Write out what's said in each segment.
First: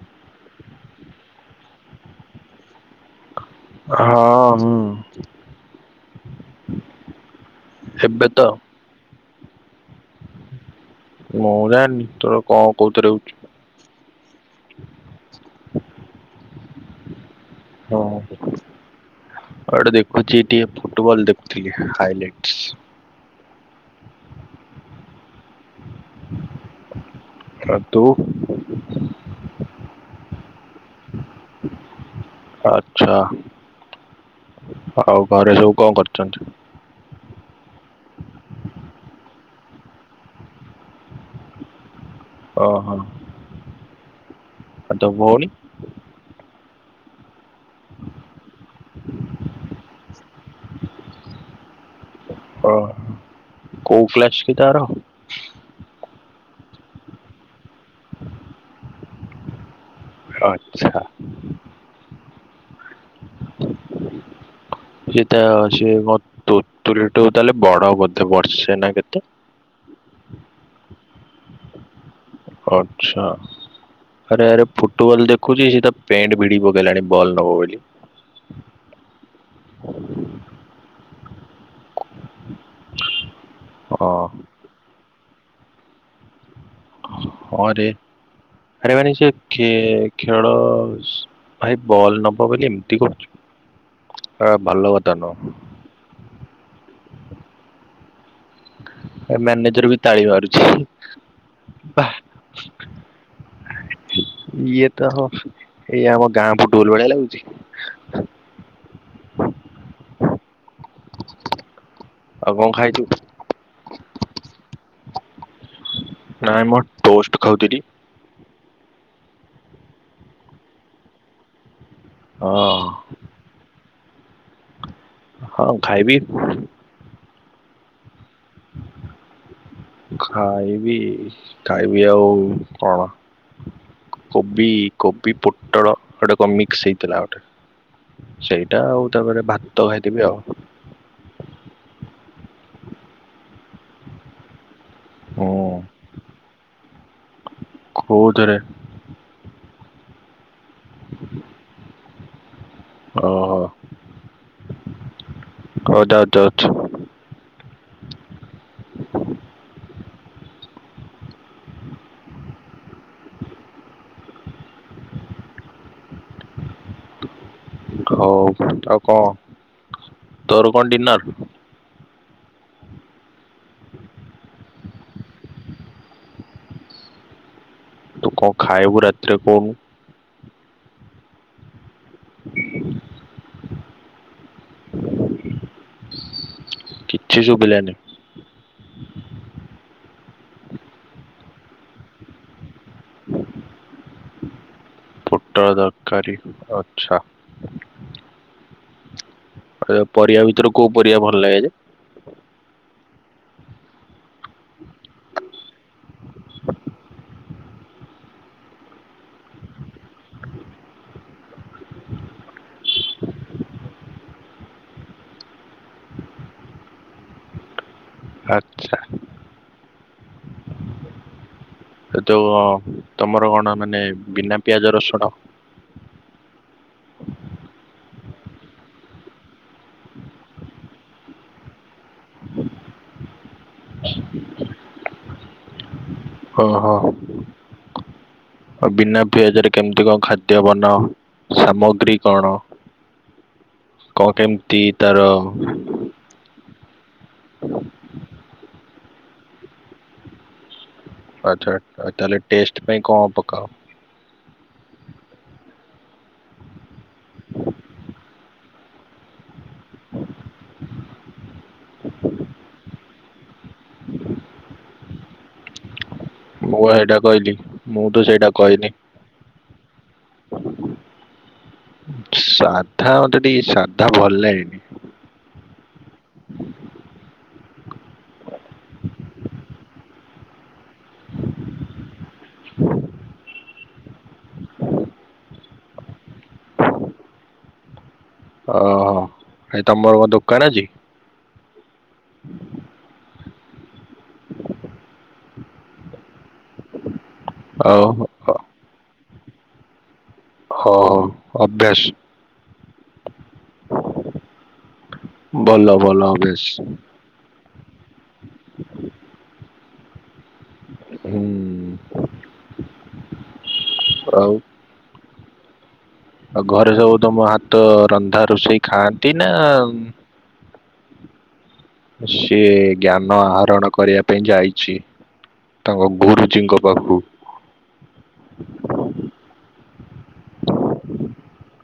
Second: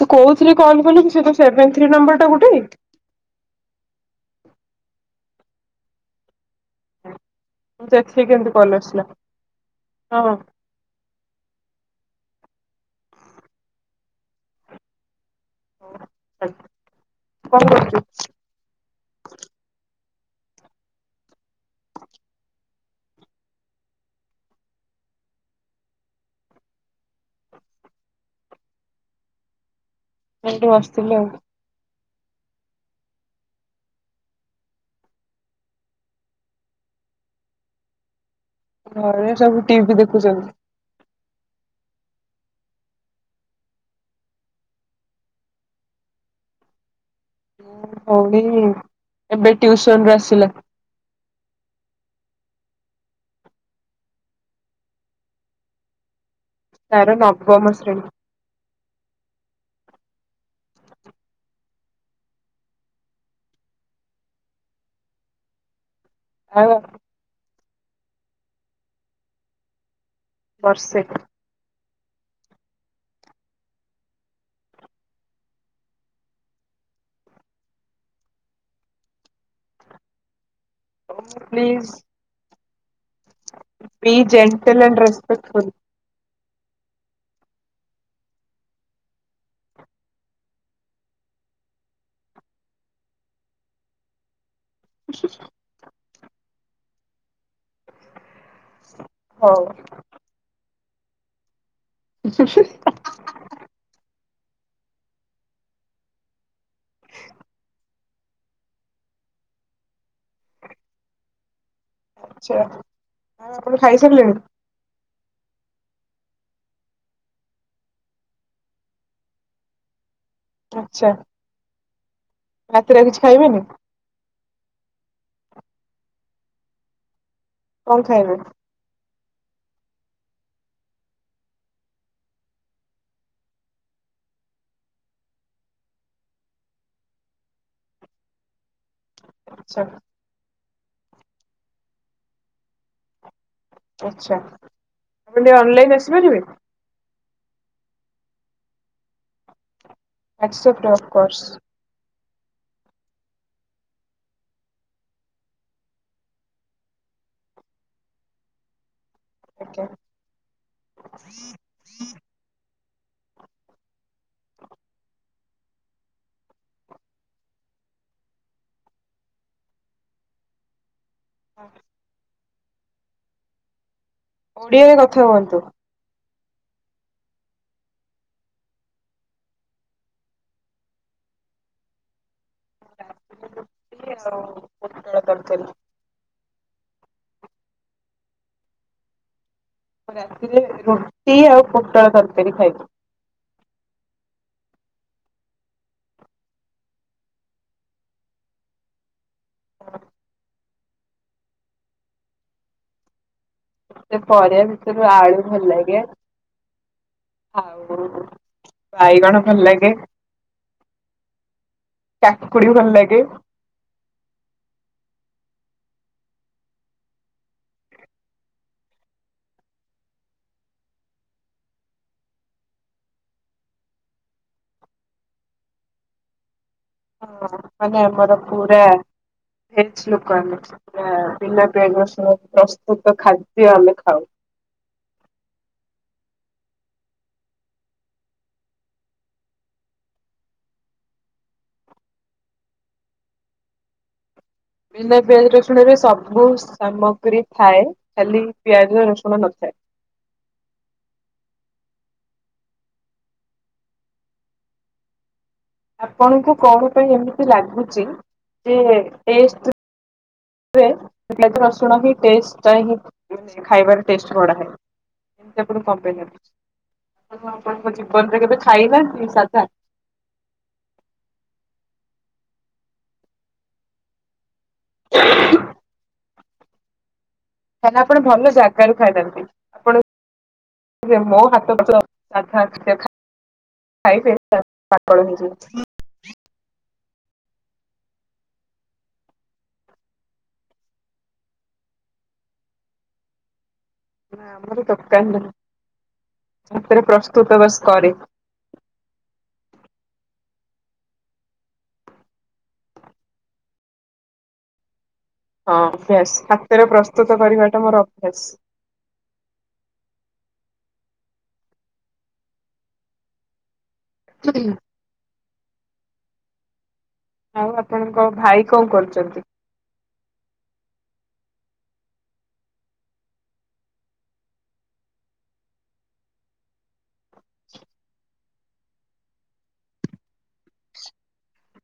ତୁ କୋଉଥିଲଥିଲେ କଲ୍ କଲୁ ସେ ସେଭେନ ଥ୍ରୀ ନମ୍ବର ଟା ଗୋଟେ। ହଁ ହଁ। ଦେଖିକି ଏବେ ତ କେମିତି କଲ ଆସିଲା ହଁ। ମୁଁ ଜାଣନି ତୋର କଣ କଉଥିରୁ [unintelligible] କଣ ଆ କରୁଛୁ ଟିକେ ଦେଖୁଛି ଟିକେ ଫୁଟବଲ ଦେଖୁଥିଲି ହାଇଲାଇଟ। ଆ ତୁ ଏଠୁ ବସଥିଲୁ ଆଉ। ଆଛା ଆଉ ଘରେ ସବୁ କଣ କରୁଚନ୍ତି? ଘରେ ସବୁ ଟିଭି ଦେଖୁଚନ୍ତି। ଓହୋ। ଆ ତୋ ଭୋ ହଉ ବି ଏବେ ଟିଉସନରୁ ଆସିଲା। ଓ କୋଉ ଫ୍ଲାସ କି ତାର? ତାର ନବମ ଶ୍ରେଣୀ। ଆଛା। ଯିଏ ତାର ସିଏ ମୋ ତୁ ଆଉ ତ୍ ତୁ ତାହେଲେ ବଡ ବୋଧେ ବର୍ଷେ ନା କେତେ? ବର୍ଷେ। ଆଛା। ଆରେ ଆରେ ଫୁଟବଲ ଦେଖୁଚି ସେ ତା ପେଣ୍ଟ ଭିଡି ପକେଇଲାଣି ବଲ ନବ ବୋଲି। [inaudible] ପ୍ଲିଜ ହଁ ପ୍ଲିଜ ଏଣ୍ଟଲେଣ୍ଡ ରେସ୍ପେକ୍ଟ ଫୁଲ। ହଁ ରେ ଆରେ ମାନେ ସେ ଖେ ଖେଳ ଭାଇ ବଲ ନବ ବୋଲି ଏମତି କରୁଚୁ ଆ ଭଲ କଥା ନୁହଁ। ଏ ହଉ ମ୍ୟାନେଜର ବି ତାଳି ମାରୁଚି। ହୁଁ ହୁଁ। ଇଏ ତ ହ ଏଇ ଆମ ଗାଁକୁ ଡୋଲ ଭଳିଆ ଲାଗୁଚି। ଆଉ ଆଛା କଣ ଖାଇଛୁ? ଆଉ ଆପଣ ଖାଇସାରିଲେଣି ନାଇଁ ମୁଁ ଟୋଷ୍ଟ ଖାଉଥିଲି। ଆଛା। ହଁ ରାତିରେ ଆଉ କିଛି ଖାଇବେନି? ହଁ ଖାଇବି। କଣ ଖାଇବ? ଖାଇବି ଖାଇବି ଆଉ କଣ? କୋବି କୋବି ପୋଟଳ ଗୋଟେ କଣ ମିକ୍ସ ହେଇଥିଲା ଗୋଟେ। ସେଇଟା ଆଉ ତାପରେ ଆଚ୍ଛା ଭାତ ଖାଇଥୀବି ଆଉ। ଆଛା ଆପଣ ହୁଁ। ଟିକେ ଅନଲାଇନ୍ ଆସିପାରିବେ କୋଉଥିରେ? Accept of course. ଅ କ ଦ ଦ ଆଛା। ଘଉ ଆଉ ଙ୍କ ତୋର କଣ ଡିନର୍? ହଁ। ଓଡିଆରେ କଥା ହୁଅନ୍ତୁ। ତୁ ଙ୍କ ଖାଇବୁ ରାତିରେ କହୁ ଆଉ ପୋଟଳ ତରକାର। କିଛି ଶୁଭିଲାନି। ମୁଁ ରାତିରେ ରୁଟି ଆଉ ପୋଟଳ ତରକାରୀ ଖାଇବି। ପୋଟଳ ଦରକାରୀ ଆଛା। ପରିବା ଭିତରୁ କୋଉ ପରିବା ଭଲ ଲାଗେ ଯେ? ସେ ପରିବା ଭିତରୁ ଆଳୁ ଭଲ ଲାଗେ। ଆଉ ବାଇଗଣ ଭଲ ଲାଗେ। କାକୁଡି ଭଲ ଲାଗେ। ଆଛା। ଯୋଉ ତମର କଣ ମାନେ ବିନା ପିଆଜ ରସୁଣ? ହଁ ମାନେ ମୋର ପୁରା ଭେଜ ଲୋକ ଆମେ ବିନା ପିଆଜ ରସୁଣରେ ପ୍ରସ୍ତୁତ ଖାଦ୍ୟ ଆମେ ଖାଉ। ଓହୋ ଆଉ ବିନା ପିଆଜରେ କେମତି କଣ ଖାଦ୍ୟ ବନା ହୁଏ? ସାମଗ୍ରୀ କଣ କଣ କେମତି? ବିିଲା ପିଆଜ ରସୁଣ ରେ ସବୁ ସାମଗ୍ରୀ ଥାଏ ଖାଲି ପିଆଜ ରସୁଣ ନଥାଏ। ଆଛା ତାହେଲେ ଟେଷ୍ଟ ପାଇଁ କଣ ପକାଅ? ଆପଣଙ୍କୁ କଣ ପାଇଁ ଏମିତି ଲାଗୁଚି ଯେ ଟେଷ୍ଟ ହୁଏ ପିଆଜ ରସୁଣ ହିଁ ଟେଷ୍ଟ ହିଁ ଖାଇବାରେ ଟେଷ୍ଟ ବଢାଏ? ଏମିତି ଆପଣଙ୍କୁ କ ପାଇଁ ନେବେ ମୁଁ ବା ସେଇଟା କହିଲି ଆପଣ ଆପଣଙ୍କ ମୁଁ ତ ଜୀବନରେ ସେଇଟା କେବେ କହିନି ଖାଇନାହାନ୍ତି ସାଧା? ସାଧା ମତେ ଟିକ ସାଧା ଭଲ ଲାଗେନି। ହ ତାହନେ ଆପଣ ଭଲ ଜାଗାରୁ ଖାଇ ନାହାଥାନ୍ତି ଆପଣ ମୋ ହାତ [unintelligible] ସାଧା ସେ ଖା ଖାଇବେ ଆପଣ ପାଗଳ ହେଇଯିବେ। ଓହୋ କାଇଁ ତମର କଣ ଦୋକାନ ଅଛି? ନା ଆମରି ଦୋକାନ [inaudible] ଶାନ୍ତିରେ ପ୍ରସ୍ତୁତ ବାସ୍ ହଉ କରେ। ହଁ ଅଭ୍ୟାସ। ଭଲ ଭଲ ଅଭ୍ୟାସ। ତୋକ କରିବାଟା ମୋର ଅଭ୍ୟାସ। ହୁଁ। ଆଉ ୍ରୀ ଆଉ ଘରେ ସବୁ ତମ ଆଉ ହାତ ଆପଣଙ୍କ ରନ୍ଧା ଭାଇ ରୋଷେଇ କଣ ଖାଆନ୍ତି କରୁଛନ୍ତି? ନା ଆଉ ସିଏ ଜ୍ଞାନ ଆହରଣ କରିବା ପାଇଁ ଯାଇଚି। ତାଙ୍କ ଘୁରୁଜୀଙ୍କ ପାଖୁକୁ।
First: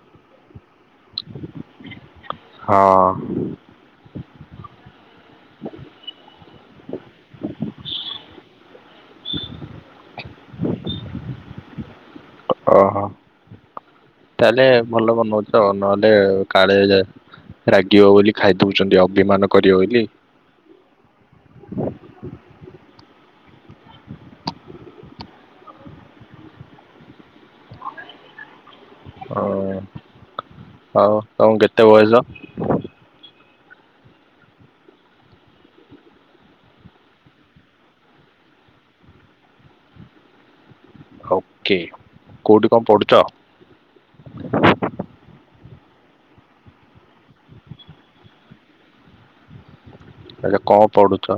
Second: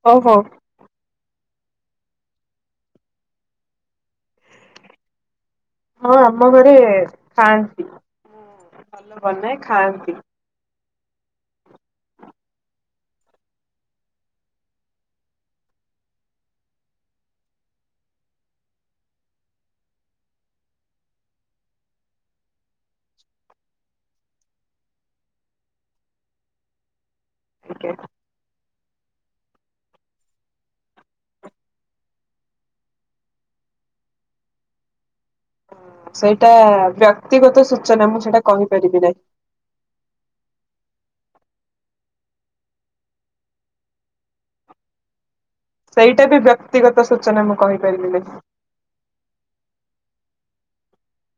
ହୋଉ ହୋଉ। ହଁ। ହଁ ଆମ ଘରେ ଖାଆନ୍ତି ମୁଁ ଭଲ ବନାଏ ଖାଆନ୍ତି। ଓହୋ ତାହେଲେ ଭଲ ବନୋଉଚ ନହେଲେ କାଳେଏ ଯେ ରାଗିବ ବୋଲି ଖାଇ ଦୋଉଛନ୍ତି ଅଭିମାନ କରିବ ବୋଲି। ଟିକେ ଓ ଆଉ ତମକୁ କେତେ ବୟସ? ସେଇଟା ବ୍ୟକ୍ତିଗତ ସୂଚନା ମୁଁ ସେଇଟା କହିପାରିବି ନାହିଁ। ହୋକେ କୋଉଠି କ ପଢୁଚ? ସେଇଟା ବି ବ୍ୟକ୍ତିଗତ ସୂଚନା ମୁଁ କହିପାରିବି ନାହିଁ। ଆଛା କଣ ପଡୁଚି?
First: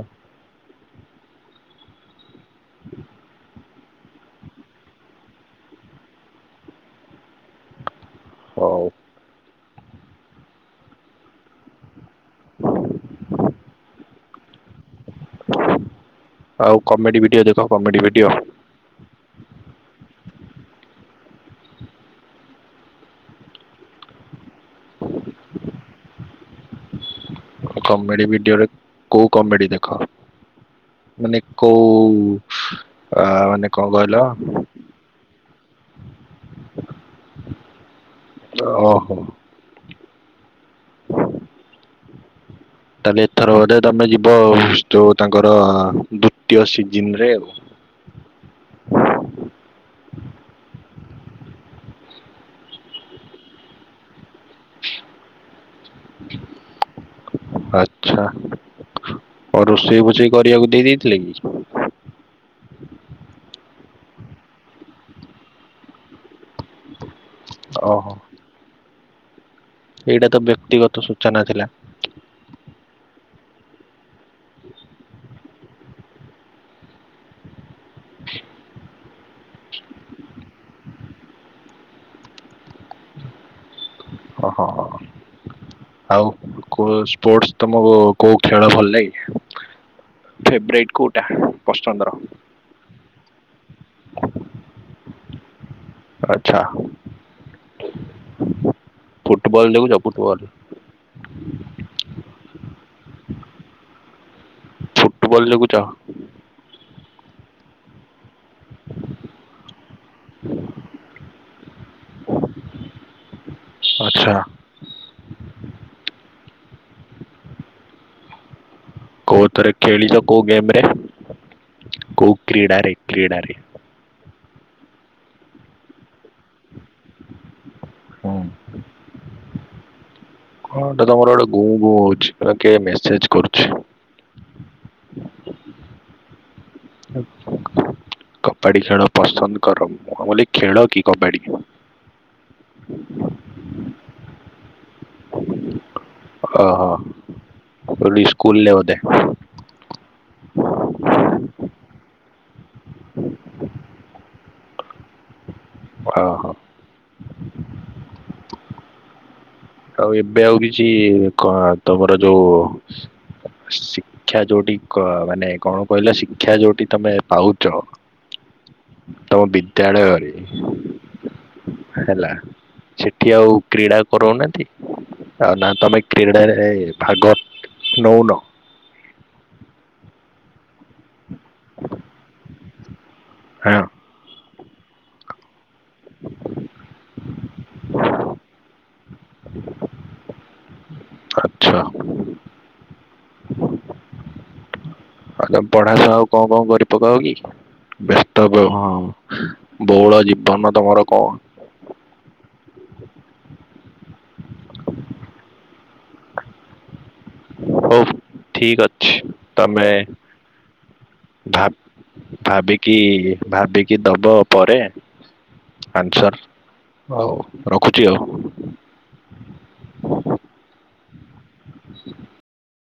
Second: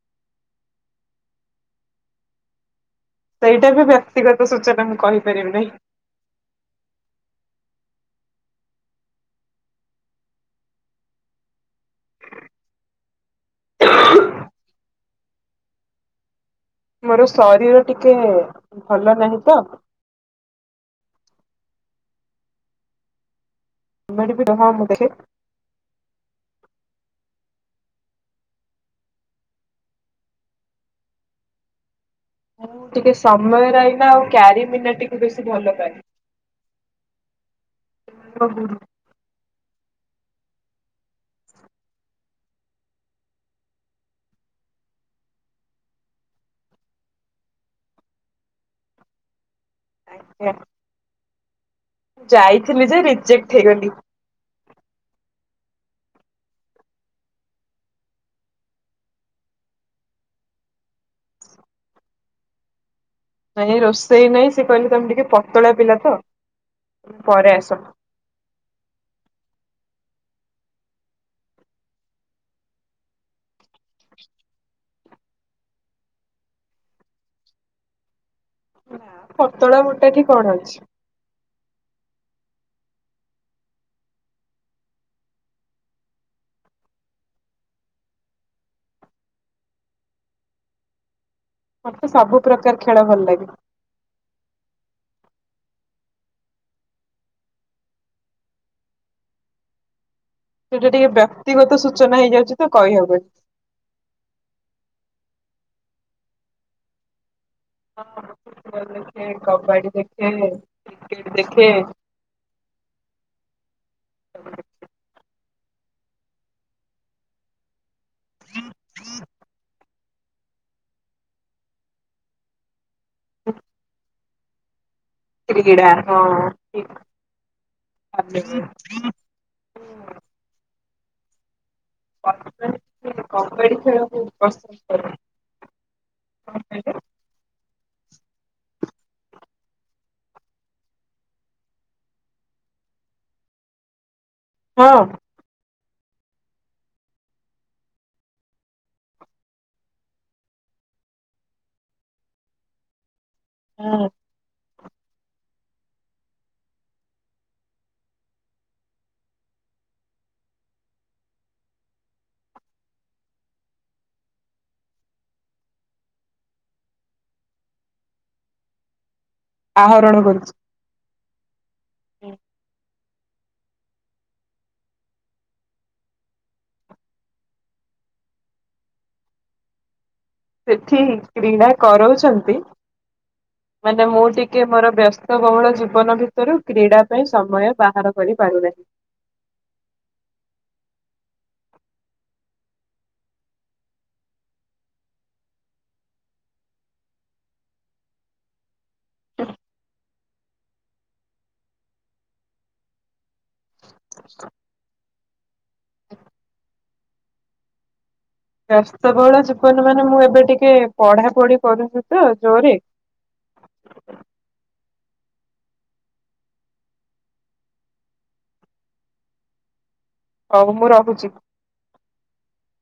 ହଁ ଏଇଟା ବି ବ୍ୟକ୍ତିଗତ ସୂଚନା ମୁଁ କହିପାରିବି ନାହିଁ। ହୋଉ। ହ ହ ଆଉ କମେଡି ମୋର ଭିଡିଓ ଦେଖ ଶରୀର କମେଡି ଟିକେ ଭିଡିଓ। ଭଲ ନାହିଁ ତ [unintelligible] ମୁଁ ଦେଖେ। କମେଡି ଭିଡିଓରେ କୋଉ କମେଡି ଦେଖ ମାନେ କୋଉ ହଁ ଟିକେ ଆ ସମୟ ମାନେ କଣ ରହିନା କହିଲ ଆଉ କ୍ୟାରିମିନା ଟିକେ ବେଶୀ ଭଲ ପାଏ। ମୋ ଗୁରୁ। ଓ ହୋ। ତାହେଲେ ଏଥର ବୋଧେ ତମେ ଯିବ ଯୋଉ ତାଙ୍କର ଦ୍ଵିତୀୟ ସିଜିନରେ ଆଉ। ଆଞା। ଯାଇଥିଲି ଯେ ରିଜେକ୍ଟ ହେଇଗଲି। ଆଛା ଆଉ ରୋଷେଇ ବୋଷେଇ କରିବାକୁ ଦେଇ ଦେଇଥିଲେ କି? ନାଇଁଁ ରୋଷେଇ ନାଇଁ, ସେ କହିଲେ ତମେ ଟିକେ ପତଳା ପିଲା ତ ପରେ ଆସ। ଓହୋ। ଏଇଟା ତ ବ୍ୟକ୍ତିଗତ ସୂଚନା ଥିଲା। ହ ନା ପତଳା ମୋଟାଠି କଣ ଅଛି। ଓ ହୋ। ଆଉ କୋଉ ସ୍ପୋର୍ଟ ତମକୁ କୋଉ ଖେଳ ଭଲ ଲାଗେ? ଫେବରାଇଟ କୋଉଟା? ମତେ ପସନ୍ଦର? ସବୁ ପ୍ରକାର ଖେଳ ଭଲ ଲାଗେ। ଆଛା ଫୁଟବଲ ଦେଖୁଛ, ଫୁଟବଲ। ସେଇଟା ଟିକେ ବ୍ୟକ୍ତିଗତ ସୂଚନା ହେଇଯାଉଛି ତ କହିହବନି। ଫୁଟବଲ୍ ଯୋଗୁଁ ଚାହଁ। ହଁ ଫୁଟବଲ ଦେଖେ, କବାଡି ଦେଖେ, କ୍ରିକେଟ ଦେଖେ ଆଛା। କୋଉ ଥେରେ ଖେଳିଛ, କୋଉ ଗେମରେ, କୋଉ କ୍ରୀଡ଼ାରେ କ୍ରୀଡ଼ାରେ କ୍ରୀଡ଼ା ହଁ। ହଁ ଭାବିଲେ। କଟ ତମର ଆଡେ ଗ ଗ ସେପଟେ କିଏ ମେସେଜ କରୁଛି? ବ ହ କବାଡି ଖେଳ ପସନ୍ଦ କର ବୋଲି, ଖେଳ କି କବାଡି? ହଁ। ଓ ହୋ ମୁଁ କହିଲି ସ୍କୁଲରେ ବୋଧେ? ହଁ। ହଁ- ହଁ। ଆଉ ଏବେ ଆଉ କିଛି, କଣ ତମର ଯୋଉ ଶିକ୍ଷା ଯୋଉଠି ମାନେ କଣ କହିଲ, ଶିକ୍ଷା ଯୋଉଠି ତମେ ପାଉଛ। ତମ ଆହରଣ ବିଦ୍ୟାଳୟରେ କରୁଛି। ହେଲା, ସେଠି ଆଉ କ୍ରୀଡ଼ା କରଉନାହାନ୍ତି, ଆଉ ନା ତୁମେ କ୍ରୀଡ଼ାରେ ଭାଗ ନେଉନ। ସେଠି କ୍ରୀଡ଼ା କରଉଛନ୍ତି, ହଁ ମାନେ ମୁଁ ଟି କି ମୋର ବ୍ୟସ୍ତବହୁଳ ଜୀବନ ଭିତରୁ, କ୍ରୀଡ଼ା ପାଇଁ ସମୟ ବାହାର କରିପାରୁନାହିଁ। ହ ଆଚ୍ଛା। ଆଉ ତମେ ପଢା ସହ ଆଉ କଣ କଣ କରିପକାଅ କି? ବ୍ୟସ୍ତ ବ ହଁ ବହୁଳ ଜୀବନ ତମର କଣ? ହ ହଉ। ଠିକ ଅଛି ବ୍ୟସ୍ତବହୁଳ ଜୀବନ ତମେ ମାନେ, ମୁଁ ଏବେ ଟିକେ ପଢାପଢି କରୁଛି ତ ଜୋରେ। କି ଭାବିକି ଦବ ପରେ ଆନ୍ସର, ହଉ ରଖୁଛି ଆଉ। ହଉ ମୁଁ ରହୁଛି।